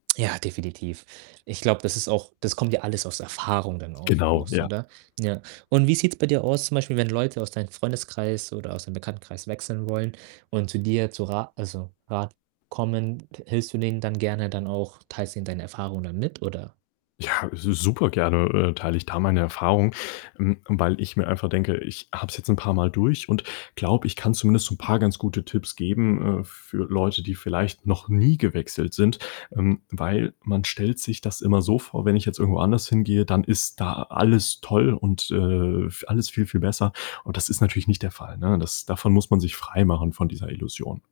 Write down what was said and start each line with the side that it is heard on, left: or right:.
right: Ja, definitiv. Ich glaube, das ist auch das kommt ja alles aus Erfahrung dann auch
left: Genau,
right: aus,
left: ja.
right: oder? Ja. Und wie sieht's bei dir aus zum Beispiel, wenn Leute aus deinem Freundeskreis oder aus deinem Bekanntenkreis wechseln wollen und zu dir zu Ra also, Rat kommen, t hilfst du denen dann gerne dann auch, teilst denen deine Erfahrungen dann mit, oder?
left: Ja, su super gerne, äh, teile ich da meine Erfahrung, hm, weil ich mir einfach denke, ich habe es jetzt 'n paarmal durch und glaube, ich kann zumindest so 'n paar ganz gute Tipps geben, äh, f für Leute, die vielleicht noch nie gewechselt sind, ähm, weil man stellt sich das immer so vor, wenn ich jetzt irgendwo anders hingehe, dann ist da alles toll und, äh, vi alles viel, viel besser. Und das ist natürlich nicht der Fall, ne? Das davon muss man sich freimachen von dieser Illusion.